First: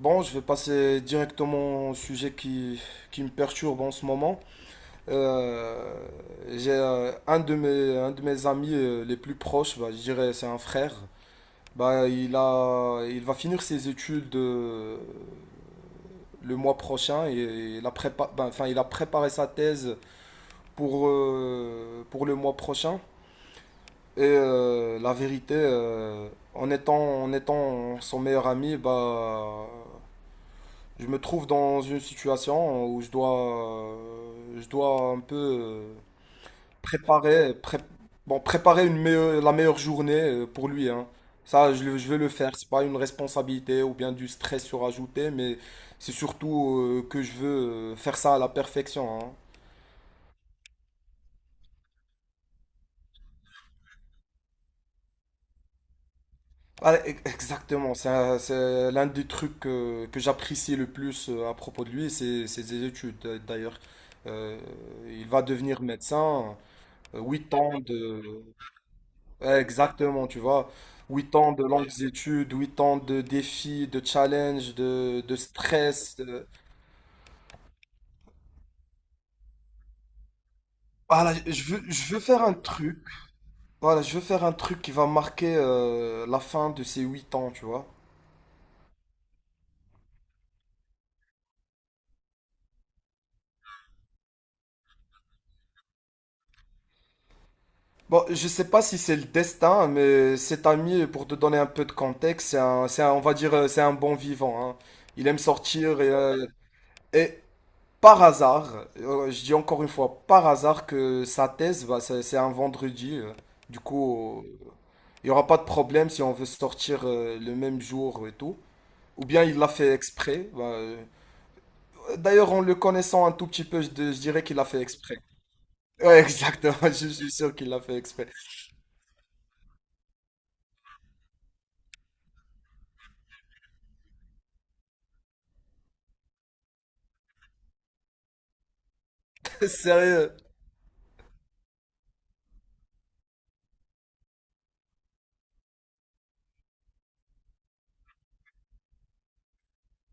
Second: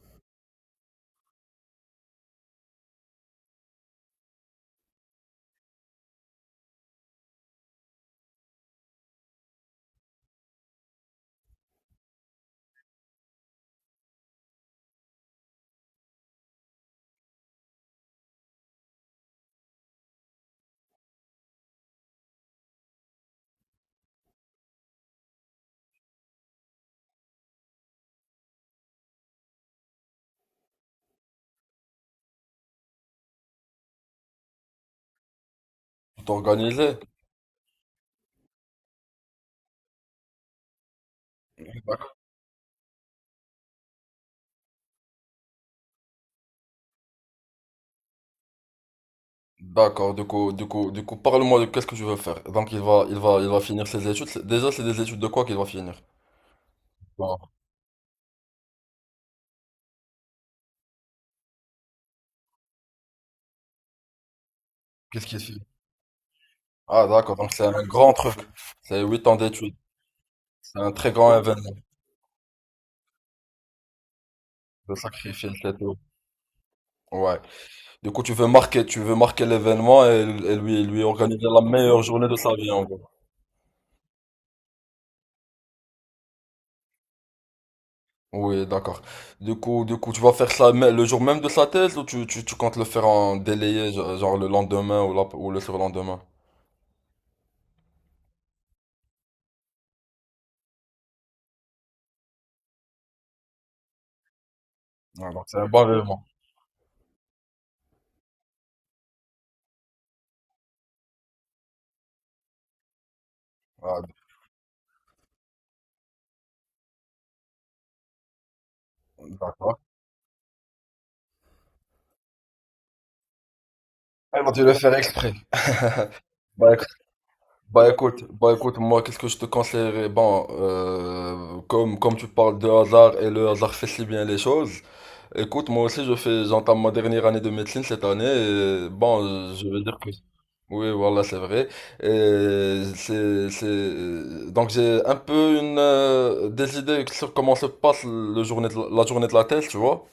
Bon, je vais passer directement au sujet qui me perturbe en ce moment. Euh, j'ai un de mes amis les plus proches, bah, je dirais c'est un frère. Bah, il va finir ses études le mois prochain et bah, enfin, il a préparé sa thèse pour le mois prochain. Et la vérité, en étant son meilleur ami, bah, je me trouve dans une situation où je dois un peu T'organiser? préparer, pré- bon, préparer la meilleure journée pour lui, hein. Ça, je vais le faire. C'est pas une responsabilité ou bien du stress surajouté, mais c'est surtout que je veux faire ça à la perfection, hein. D'accord, du coup, parle-moi de qu'est-ce que tu veux faire. Donc, il va finir ses études. Déjà, c'est des études de quoi qu'il va finir? Ah, Bon, exactement. C'est l'un des trucs que j'apprécie le plus à propos de lui, c'est ses études. D'ailleurs, Euh, qu'est-ce il qu'il va fait? devenir médecin. Ah, d'accord, donc 8 c'est ans un grand truc. de. C'est 8 ans d'études. Exactement, tu vois. C'est un très huit grand ans de événement. longues études, 8 ans de défis, de challenges, Le de sacrifice et tout. stress. Ouais. Du coup, tu veux marquer l'événement et lui Voilà, organiser la je veux, meilleure je veux journée de faire un sa vie, en truc. gros. Voilà, je veux faire un truc qui va marquer la fin de ces 8 ans, tu vois. Oui, d'accord. Du coup, tu vas faire ça le jour même de sa thèse ou tu comptes le faire en délayé, genre le lendemain ou le surlendemain? Bon, je sais pas si c'est le destin, mais cet ami, pour te donner un peu de contexte, on va dire, c'est un bon vivant, hein. Il Ah, aime donc c'est un bon sortir et, élément. euh, et, par hasard, je dis encore une fois, par hasard que sa thèse, bah, c'est un vendredi. Du Ah, coup, il n'y aura pas de problème si on veut sortir le même jour et tout. Ou bien il l'a d'accord. fait exprès. Bah, d'ailleurs, en le connaissant un tout petit peu, je dirais Ils ont qu'il dû l'a le fait faire exprès. exprès. Ouais, Bah, exactement, éc- je suis sûr qu'il l'a bah, fait écoute, exprès. bah écoute, moi qu'est-ce que je te conseillerais? Bon, comme tu parles de hasard et le hasard fait si bien les choses, écoute, moi aussi j'entame ma dernière année de médecine cette année et bon, je veux dire que… Sérieux. Oui, voilà, c'est vrai. Donc j'ai un peu des idées sur comment se passe le journée de la la journée de la thèse, tu vois.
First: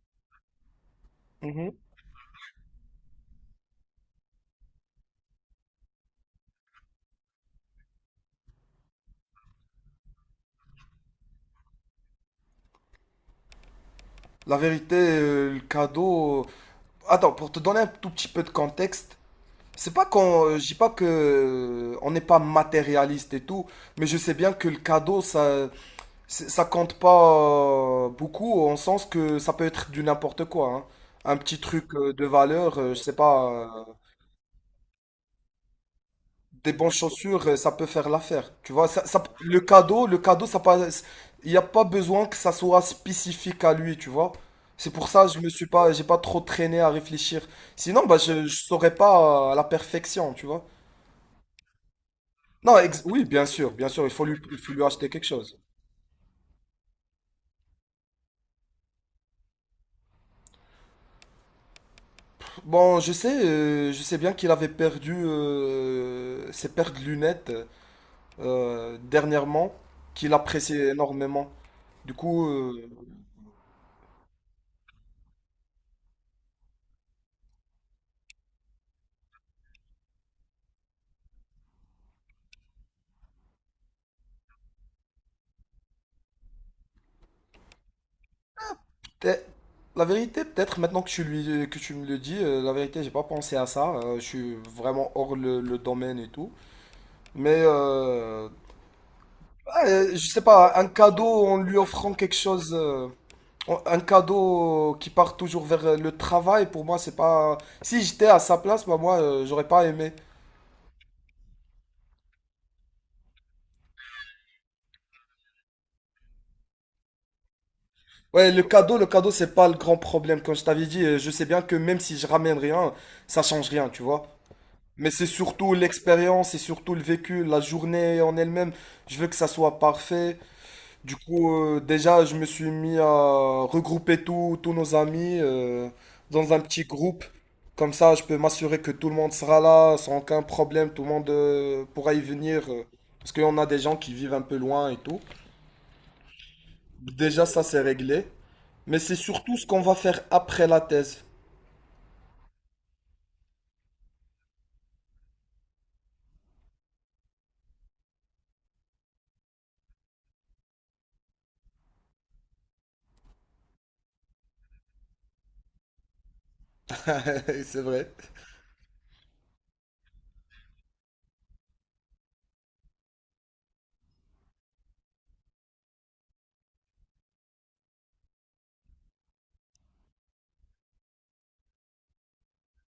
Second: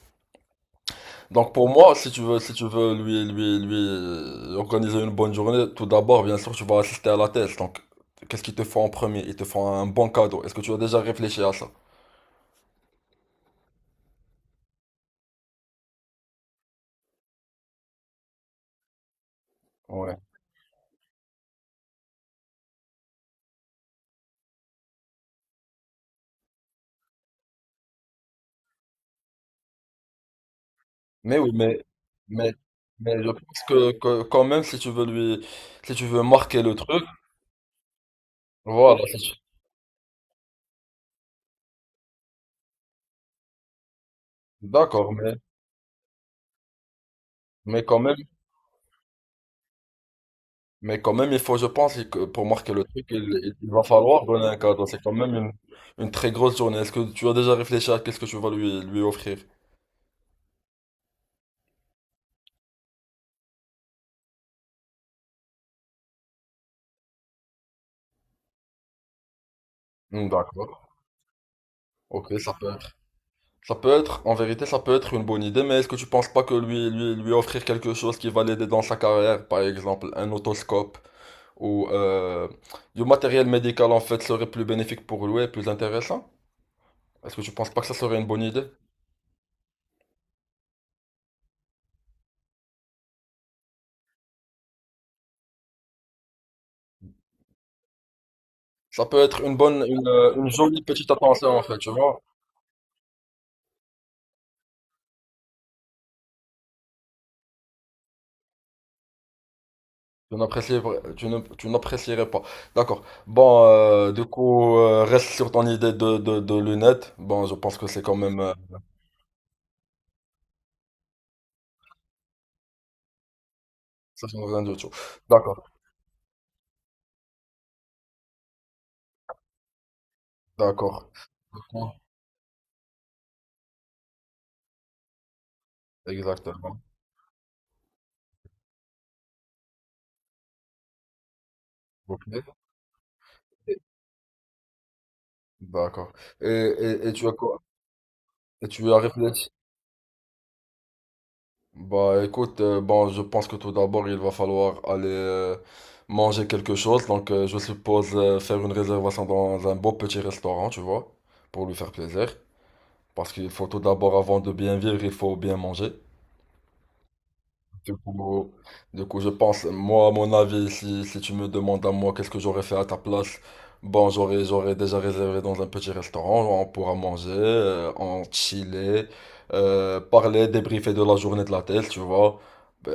Donc pour Mhm. moi, si tu veux, lui organiser une bonne journée, tout d'abord, bien sûr, tu vas assister à la thèse. Donc, qu'est-ce qu'ils te font en premier? Ils te font un bon cadeau. Est-ce que tu as déjà réfléchi à ça? La vérité, le cadeau... Attends, pour te donner un tout petit peu de contexte. C'est pas Ouais. qu'on, je dis pas que on n'est pas matérialiste et tout, mais je sais bien que le cadeau ça, ça compte pas beaucoup en sens que ça peut être du n'importe quoi, hein. Mais Un oui, petit truc de mais, valeur, je sais je pas, pense que, euh, que quand même, si tu veux lui, si tu veux marquer des le bonnes truc, chaussures, ça peut faire l'affaire. Tu vois, voilà. Si tu- le cadeau, ça passe. Il n'y a pas besoin que ça soit spécifique à lui, tu vois. C'est pour D'accord, ça que mais, je me suis pas, j'ai pas trop traîné à réfléchir. mais quand Sinon, même, bah je saurais pas à la perfection, tu vois. mais quand même, il faut, je pense, que pour marquer Non, le truc, il, oui, il il va bien sûr, il falloir faut lui, donner un il faut lui cadeau. C'est acheter quand quelque même une, chose. une très grosse journée. Est-ce que tu as déjà réfléchi à qu'est-ce que tu vas lui offrir? Bon, je sais bien qu'il avait perdu ses paires de lunettes dernièrement, Hmm, qu'il appréciait d'accord. énormément. Du Ok, coup, ça peut être. Ça peut être, en vérité, ça peut être une bonne idée, mais est-ce que tu penses pas que lui offrir quelque chose qui va l'aider dans sa carrière, par exemple un otoscope ou du matériel médical en fait serait plus bénéfique pour lui et plus intéressant? Est-ce que tu penses pas que ça serait une bonne idée? peut-être- la vérité, peut-être maintenant que tu me le dis, la vérité, j'ai pas pensé à ça. Je suis vraiment hors le domaine et tout. Mais Ça peut être ouais, je sais une pas, jolie un petite cadeau attention en en fait, lui tu offrant vois? quelque chose. Un cadeau qui part toujours vers le travail, pour moi, c'est pas. Si j'étais à sa place, bah, moi, j'aurais pas aimé. Tu n'apprécierais pas. D'accord. Bon, du coup, reste sur ton idée de lunettes. Bon, je pense que c'est quand même… Ouais, le cadeau, c'est pas le grand problème. Comme je t'avais dit, je sais bien que même si je ramène rien, ça change rien, tu ça vois. change rien du tout. Mais c'est D'accord, surtout l'expérience, c'est surtout le vécu, la journée en elle-même. Je veux que ça soit parfait. d'accord. Du coup, Ah, déjà, je me suis mis à regrouper tous nos amis dans un exactement. petit groupe. Comme ça, je peux m'assurer que tout le monde sera là sans aucun problème. Tout le monde pourra Ok. y venir. Parce qu'on a des gens qui vivent un peu loin et tout. D'accord. Et tu as Déjà, quoi? ça, c'est réglé. Et tu as Mais c'est réfléchi? surtout ce qu'on va faire après la thèse. Bah écoute, bon, je pense que tout d'abord, il va falloir aller manger quelque chose. Donc, je suppose faire une réservation dans un beau petit restaurant, tu vois, pour lui faire plaisir. Parce qu'il faut tout d'abord, avant de bien vivre, il faut bien manger. C'est Du vrai. coup, du coup, je pense, moi, à mon avis, si tu me demandes à moi qu'est-ce que j'aurais fait à ta place, bon, j'aurais déjà réservé dans un petit restaurant, on pourra manger, en chiller, parler, débriefer de la journée de la tête, tu vois,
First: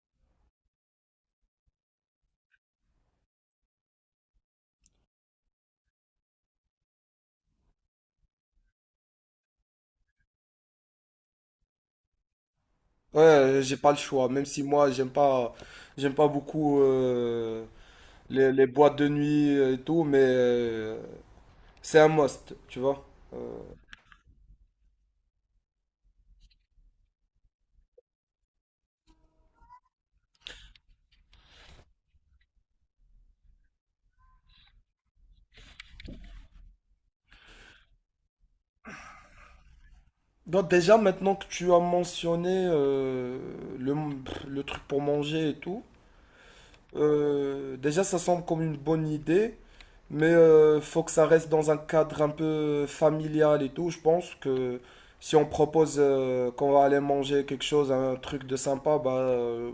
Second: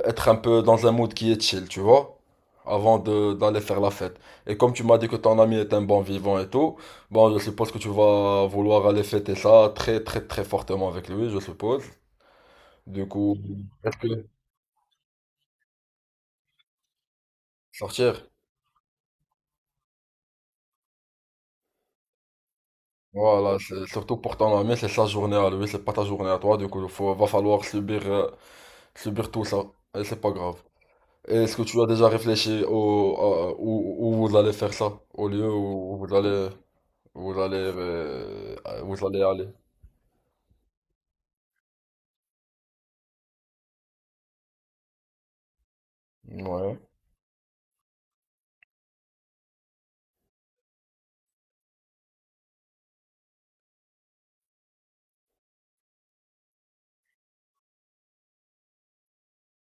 être un peu dans un mood qui est chill, tu vois, avant d'aller faire la fête. Et comme tu m'as dit que ton ami est un bon vivant et tout, bon, je suppose que tu vas vouloir aller fêter ça très, très, très fortement avec lui, je suppose. Du Ouais, coup, j'ai pas est-ce le que choix. Même si moi, j'aime pas beaucoup sortir? les boîtes de nuit et tout, mais c'est un must, tu vois. Voilà, surtout pour ton ami, c'est sa journée à lui, c'est pas ta journée à toi, du coup, va falloir subir tout ça, et c'est pas grave. Et est-ce que tu as déjà réfléchi où vous allez faire ça, au lieu où vous allez, euh, vous allez aller? Donc déjà, maintenant que tu as mentionné le, le truc pour manger et tout, Ouais. Déjà, ça semble comme une bonne idée, mais faut que ça reste dans un cadre un peu familial et tout. Je pense que si on propose qu'on va aller manger quelque chose, un truc de sympa, bah,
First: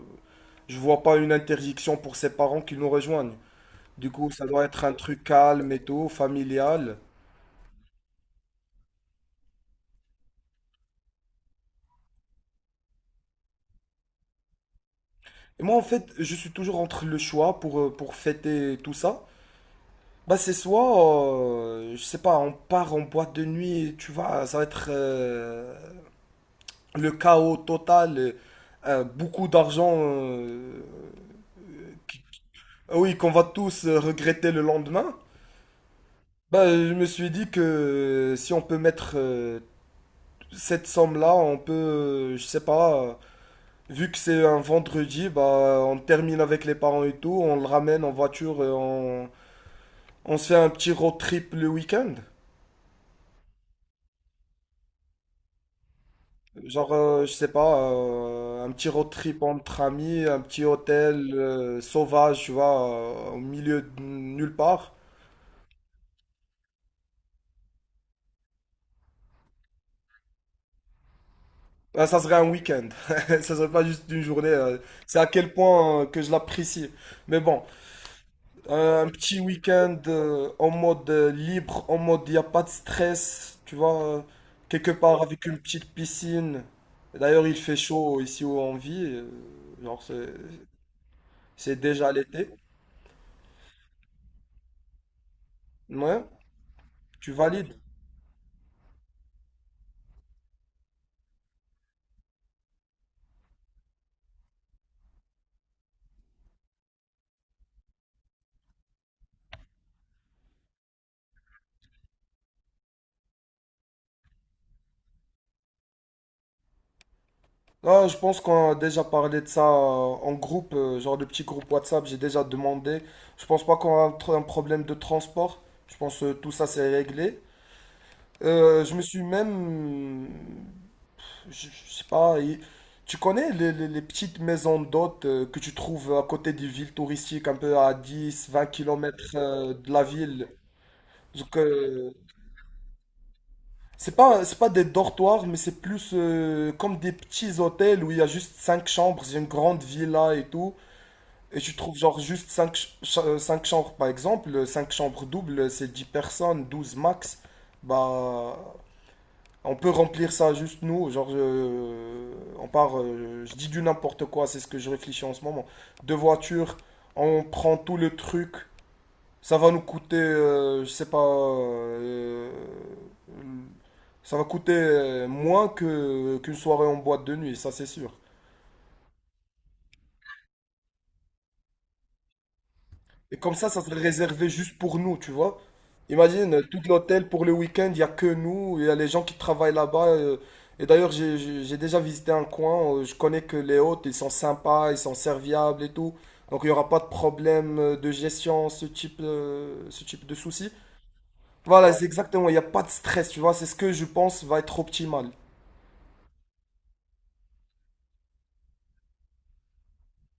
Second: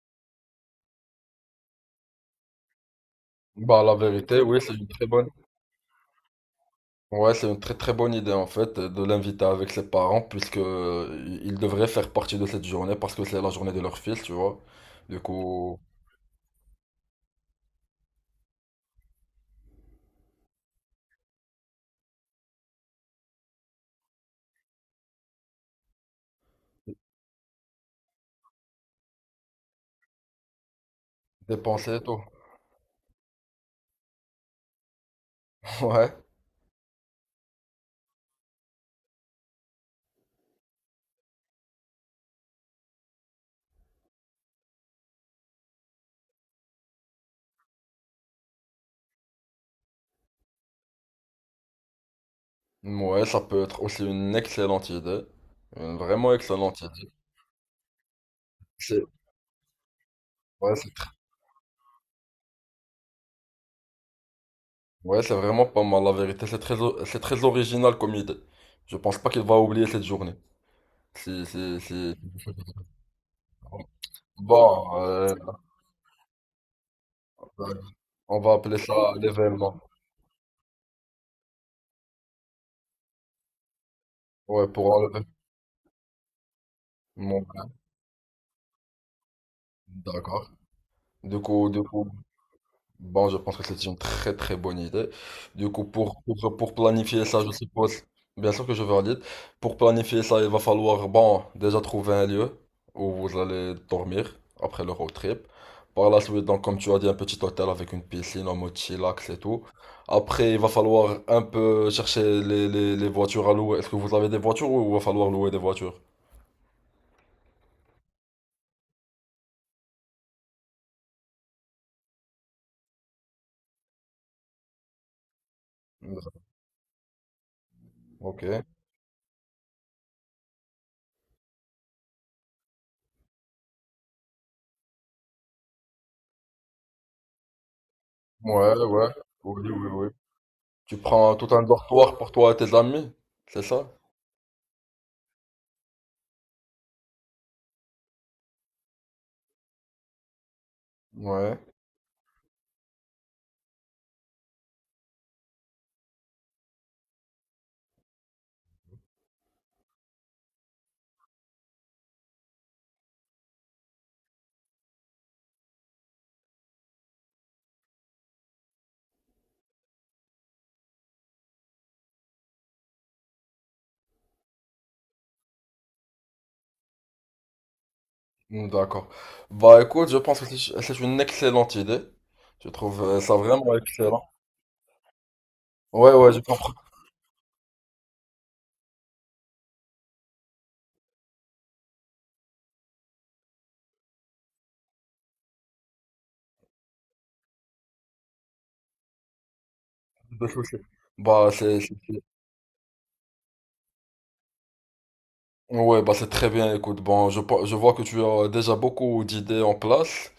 je vois pas une interdiction pour ses parents qui nous rejoignent. Bah, la Du coup, vérité, ça oui, doit c'est être une un très truc bonne. calme et tout, familial. Ouais, c'est une très très bonne idée en fait de l'inviter avec ses parents puisque ils devraient faire partie de cette journée parce que c'est la journée de leur fils, tu vois. Du Et moi, coup, en fait, je suis toujours entre le choix pour fêter tout ça. Bah c'est soit, je sais pas, on part en boîte de nuit, tu vois, ça va être le chaos total, beaucoup d'argent, dépenser et tout. qui- ah oui, qu'on va tous regretter le lendemain. Ouais. Bah je me suis dit que si on peut mettre cette somme-là, on peut, je sais pas, vu que c'est un vendredi, bah on termine avec les parents et tout, on le ramène en voiture, et on se fait un petit road trip le week-end. Ouais, ça peut être aussi une excellente idée. Une vraiment excellente Genre, idée. Je sais pas, un petit C'est road trip entre amis, un petit ouais, c'est tr- hôtel sauvage, tu vois, au milieu de nulle part. Ouais, c'est vraiment pas mal, la vérité. C'est très original comme idée. Je pense pas qu'il va oublier cette journée. Si, si, si. Ça serait un week-end. Ça serait pas juste une journée. Bon, C'est à quel point que je l'apprécie. Mais bon, on va appeler un ça petit l'événement. week-end en mode libre, en mode il n'y a pas de stress, tu vois, Ouais, pour quelque part enlever. avec une petite piscine. Bon, D'ailleurs, il fait chaud ici où on vit. Genre, c'est d'accord. Du coup, c'est du coup, déjà l'été. bon, je pense que c'est une très très bonne idée. Du coup, pour, Ouais, pour, pour planifier tu ça, je valides. suppose, bien sûr que je vais valide. Pour planifier ça, il va falloir, bon, déjà trouver un lieu où vous allez dormir après le road trip. Par la suite, donc, comme tu as dit, un petit hôtel avec une piscine en mode chillax et tout. Après, il va falloir un peu chercher les voitures à louer. Est-ce que vous avez des voitures ou il va falloir louer des voitures? Là, je pense qu'on a déjà parlé de ça en groupe, genre de petit groupe WhatsApp, j'ai déjà demandé. Je pense pas qu'on a un problème de transport. Je pense que tout ça c'est réglé. Ok. Ouais, Je me suis même... Je sais pas, tu connais les petites maisons d'hôtes que tu trouves à côté des villes touristiques, un peu à 10, 20 ouais. kilomètres Oui, oui, de la oui. ville. Tu prends tout Donc, un dortoir pour toi et tes amis, c'est ça? c'est pas des dortoirs, mais c'est plus comme des petits hôtels où il y a juste 5 chambres, c'est une grande villa et tout. Ouais, Et tu trouves genre juste cinq chambres par exemple, 5 chambres doubles, c'est 10 personnes, 12 max. Bah, on peut remplir ça juste nous, genre on part, je dis du n'importe quoi, c'est ce que je réfléchis en ce moment. Deux voitures, on prend tout le truc, ça va nous coûter, je sais pas, ça va coûter moins que qu'une soirée en boîte de nuit, ça c'est sûr. mm, d'accord. Bah écoute, je pense que c'est une excellente idée. Je trouve ça Et comme ça, vraiment ça serait excellent. réservé juste pour nous, tu vois. Ouais, ouais, je Imagine, comprends. tout l'hôtel pour le week-end, il n'y a que nous, il y a les gens qui travaillent là-bas. Et d'ailleurs, j'ai déjà visité un coin, je connais que les hôtes, ils sont sympas, ils sont serviables et tout. Donc il n'y aura pas de problème de gestion, ce type de Pas de souci. souci. Bah c'est, Voilà, c'est- c'est c'est- exactement, il n'y a pas de stress, tu vois, c'est ce que je pense va être optimal. ouais, bah c'est très bien. Écoute, bon, je vois que tu as déjà beaucoup d'idées en place.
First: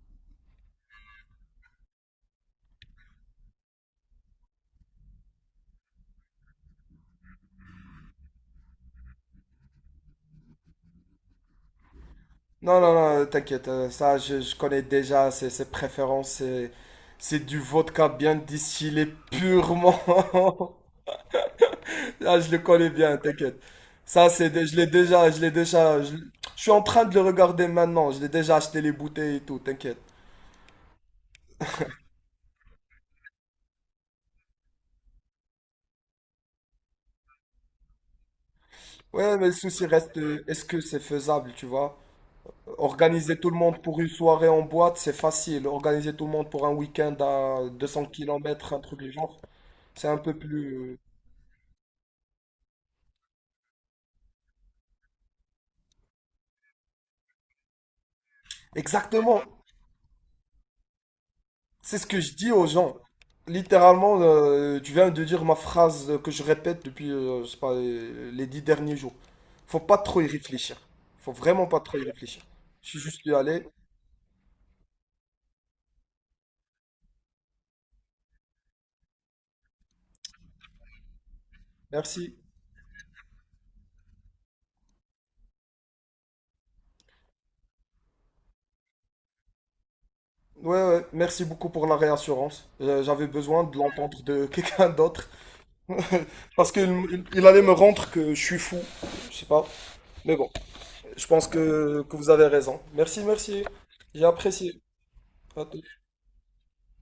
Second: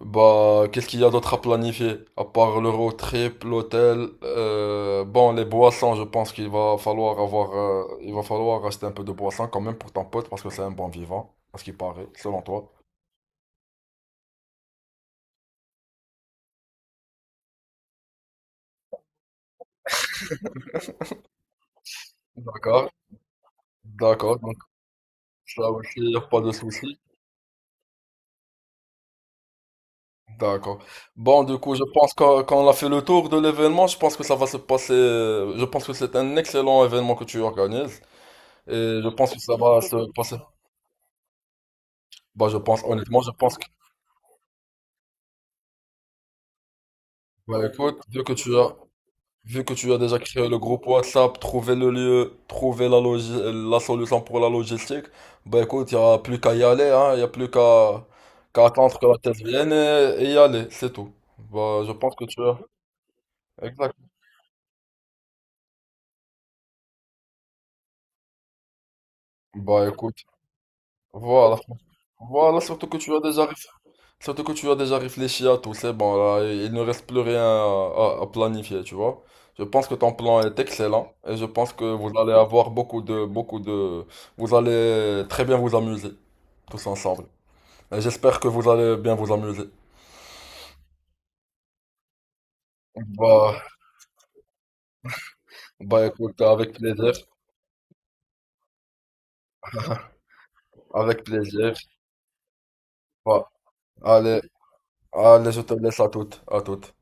Bah, qu'est-ce qu'il y a d'autre à planifier? À part le road trip, l'hôtel, bon, les boissons, je pense qu'il va falloir avoir, il va falloir acheter un peu de boissons quand même pour ton pote parce que c'est un bon vivant, à ce qui paraît, selon toi. Non, non, non, t'inquiète, ça, je connais déjà ses préférences, c'est du vodka bien distillé purement. Ah, je le D'accord, connais bien, t'inquiète. Ça, d'accord. Je l'ai déjà, je l'ai Ça déjà, je, aussi, pas de je suis en souci. train de le regarder maintenant. Je l'ai déjà acheté les bouteilles et tout, t'inquiète. D'accord. Bon, du coup, je pense qu'on a fait le tour de l'événement. Je pense que ça va se passer. Je pense que c'est un excellent événement que tu organises. Et je pense Ouais, que mais le ça va souci se reste, passer. Est-ce que c'est faisable, tu vois? Bah, je pense, honnêtement, je Organiser tout le pense que. monde pour une soirée en boîte, c'est facile. Organiser tout le monde pour un week-end Bah, à deux écoute, cents kilomètres, un truc du genre, vu que tu as c'est un déjà peu créé le plus... groupe WhatsApp, trouvé le lieu, la solution pour la logistique, bah, écoute, il n'y a plus qu'à y aller, hein. Il n'y a plus qu'à attendre que la thèse Exactement. vienne et y aller. C'est tout. Bah, je C'est ce pense que que je tu dis as. aux gens. Exact. Littéralement, tu viens de dire ma phrase que je répète depuis, je sais pas, les 10 derniers jours. Faut Bah, pas trop écoute. y réfléchir. Faut Voilà. vraiment pas trop y réfléchir. Voilà, Je suis juste y aller. Surtout que tu as déjà réfléchi à tout, c'est bon, là, il ne reste plus rien à planifier, tu vois. Je pense que ton plan est excellent et je pense que vous allez Merci. avoir beaucoup de, vous allez très bien vous amuser, tous ensemble. Et j'espère que vous allez bien vous amuser. Ouais, ouais, merci beaucoup pour la réassurance. J'avais Bah, besoin de l'entendre de quelqu'un d'autre. bah, écoute, avec Parce qu'il plaisir, il allait me rendre que je suis fou. Je sais pas. Mais bon, avec je pense plaisir. que vous avez raison. Merci, Bah, merci. J'ai allez, apprécié. allez, je À te tout. laisse à toutes, à toutes.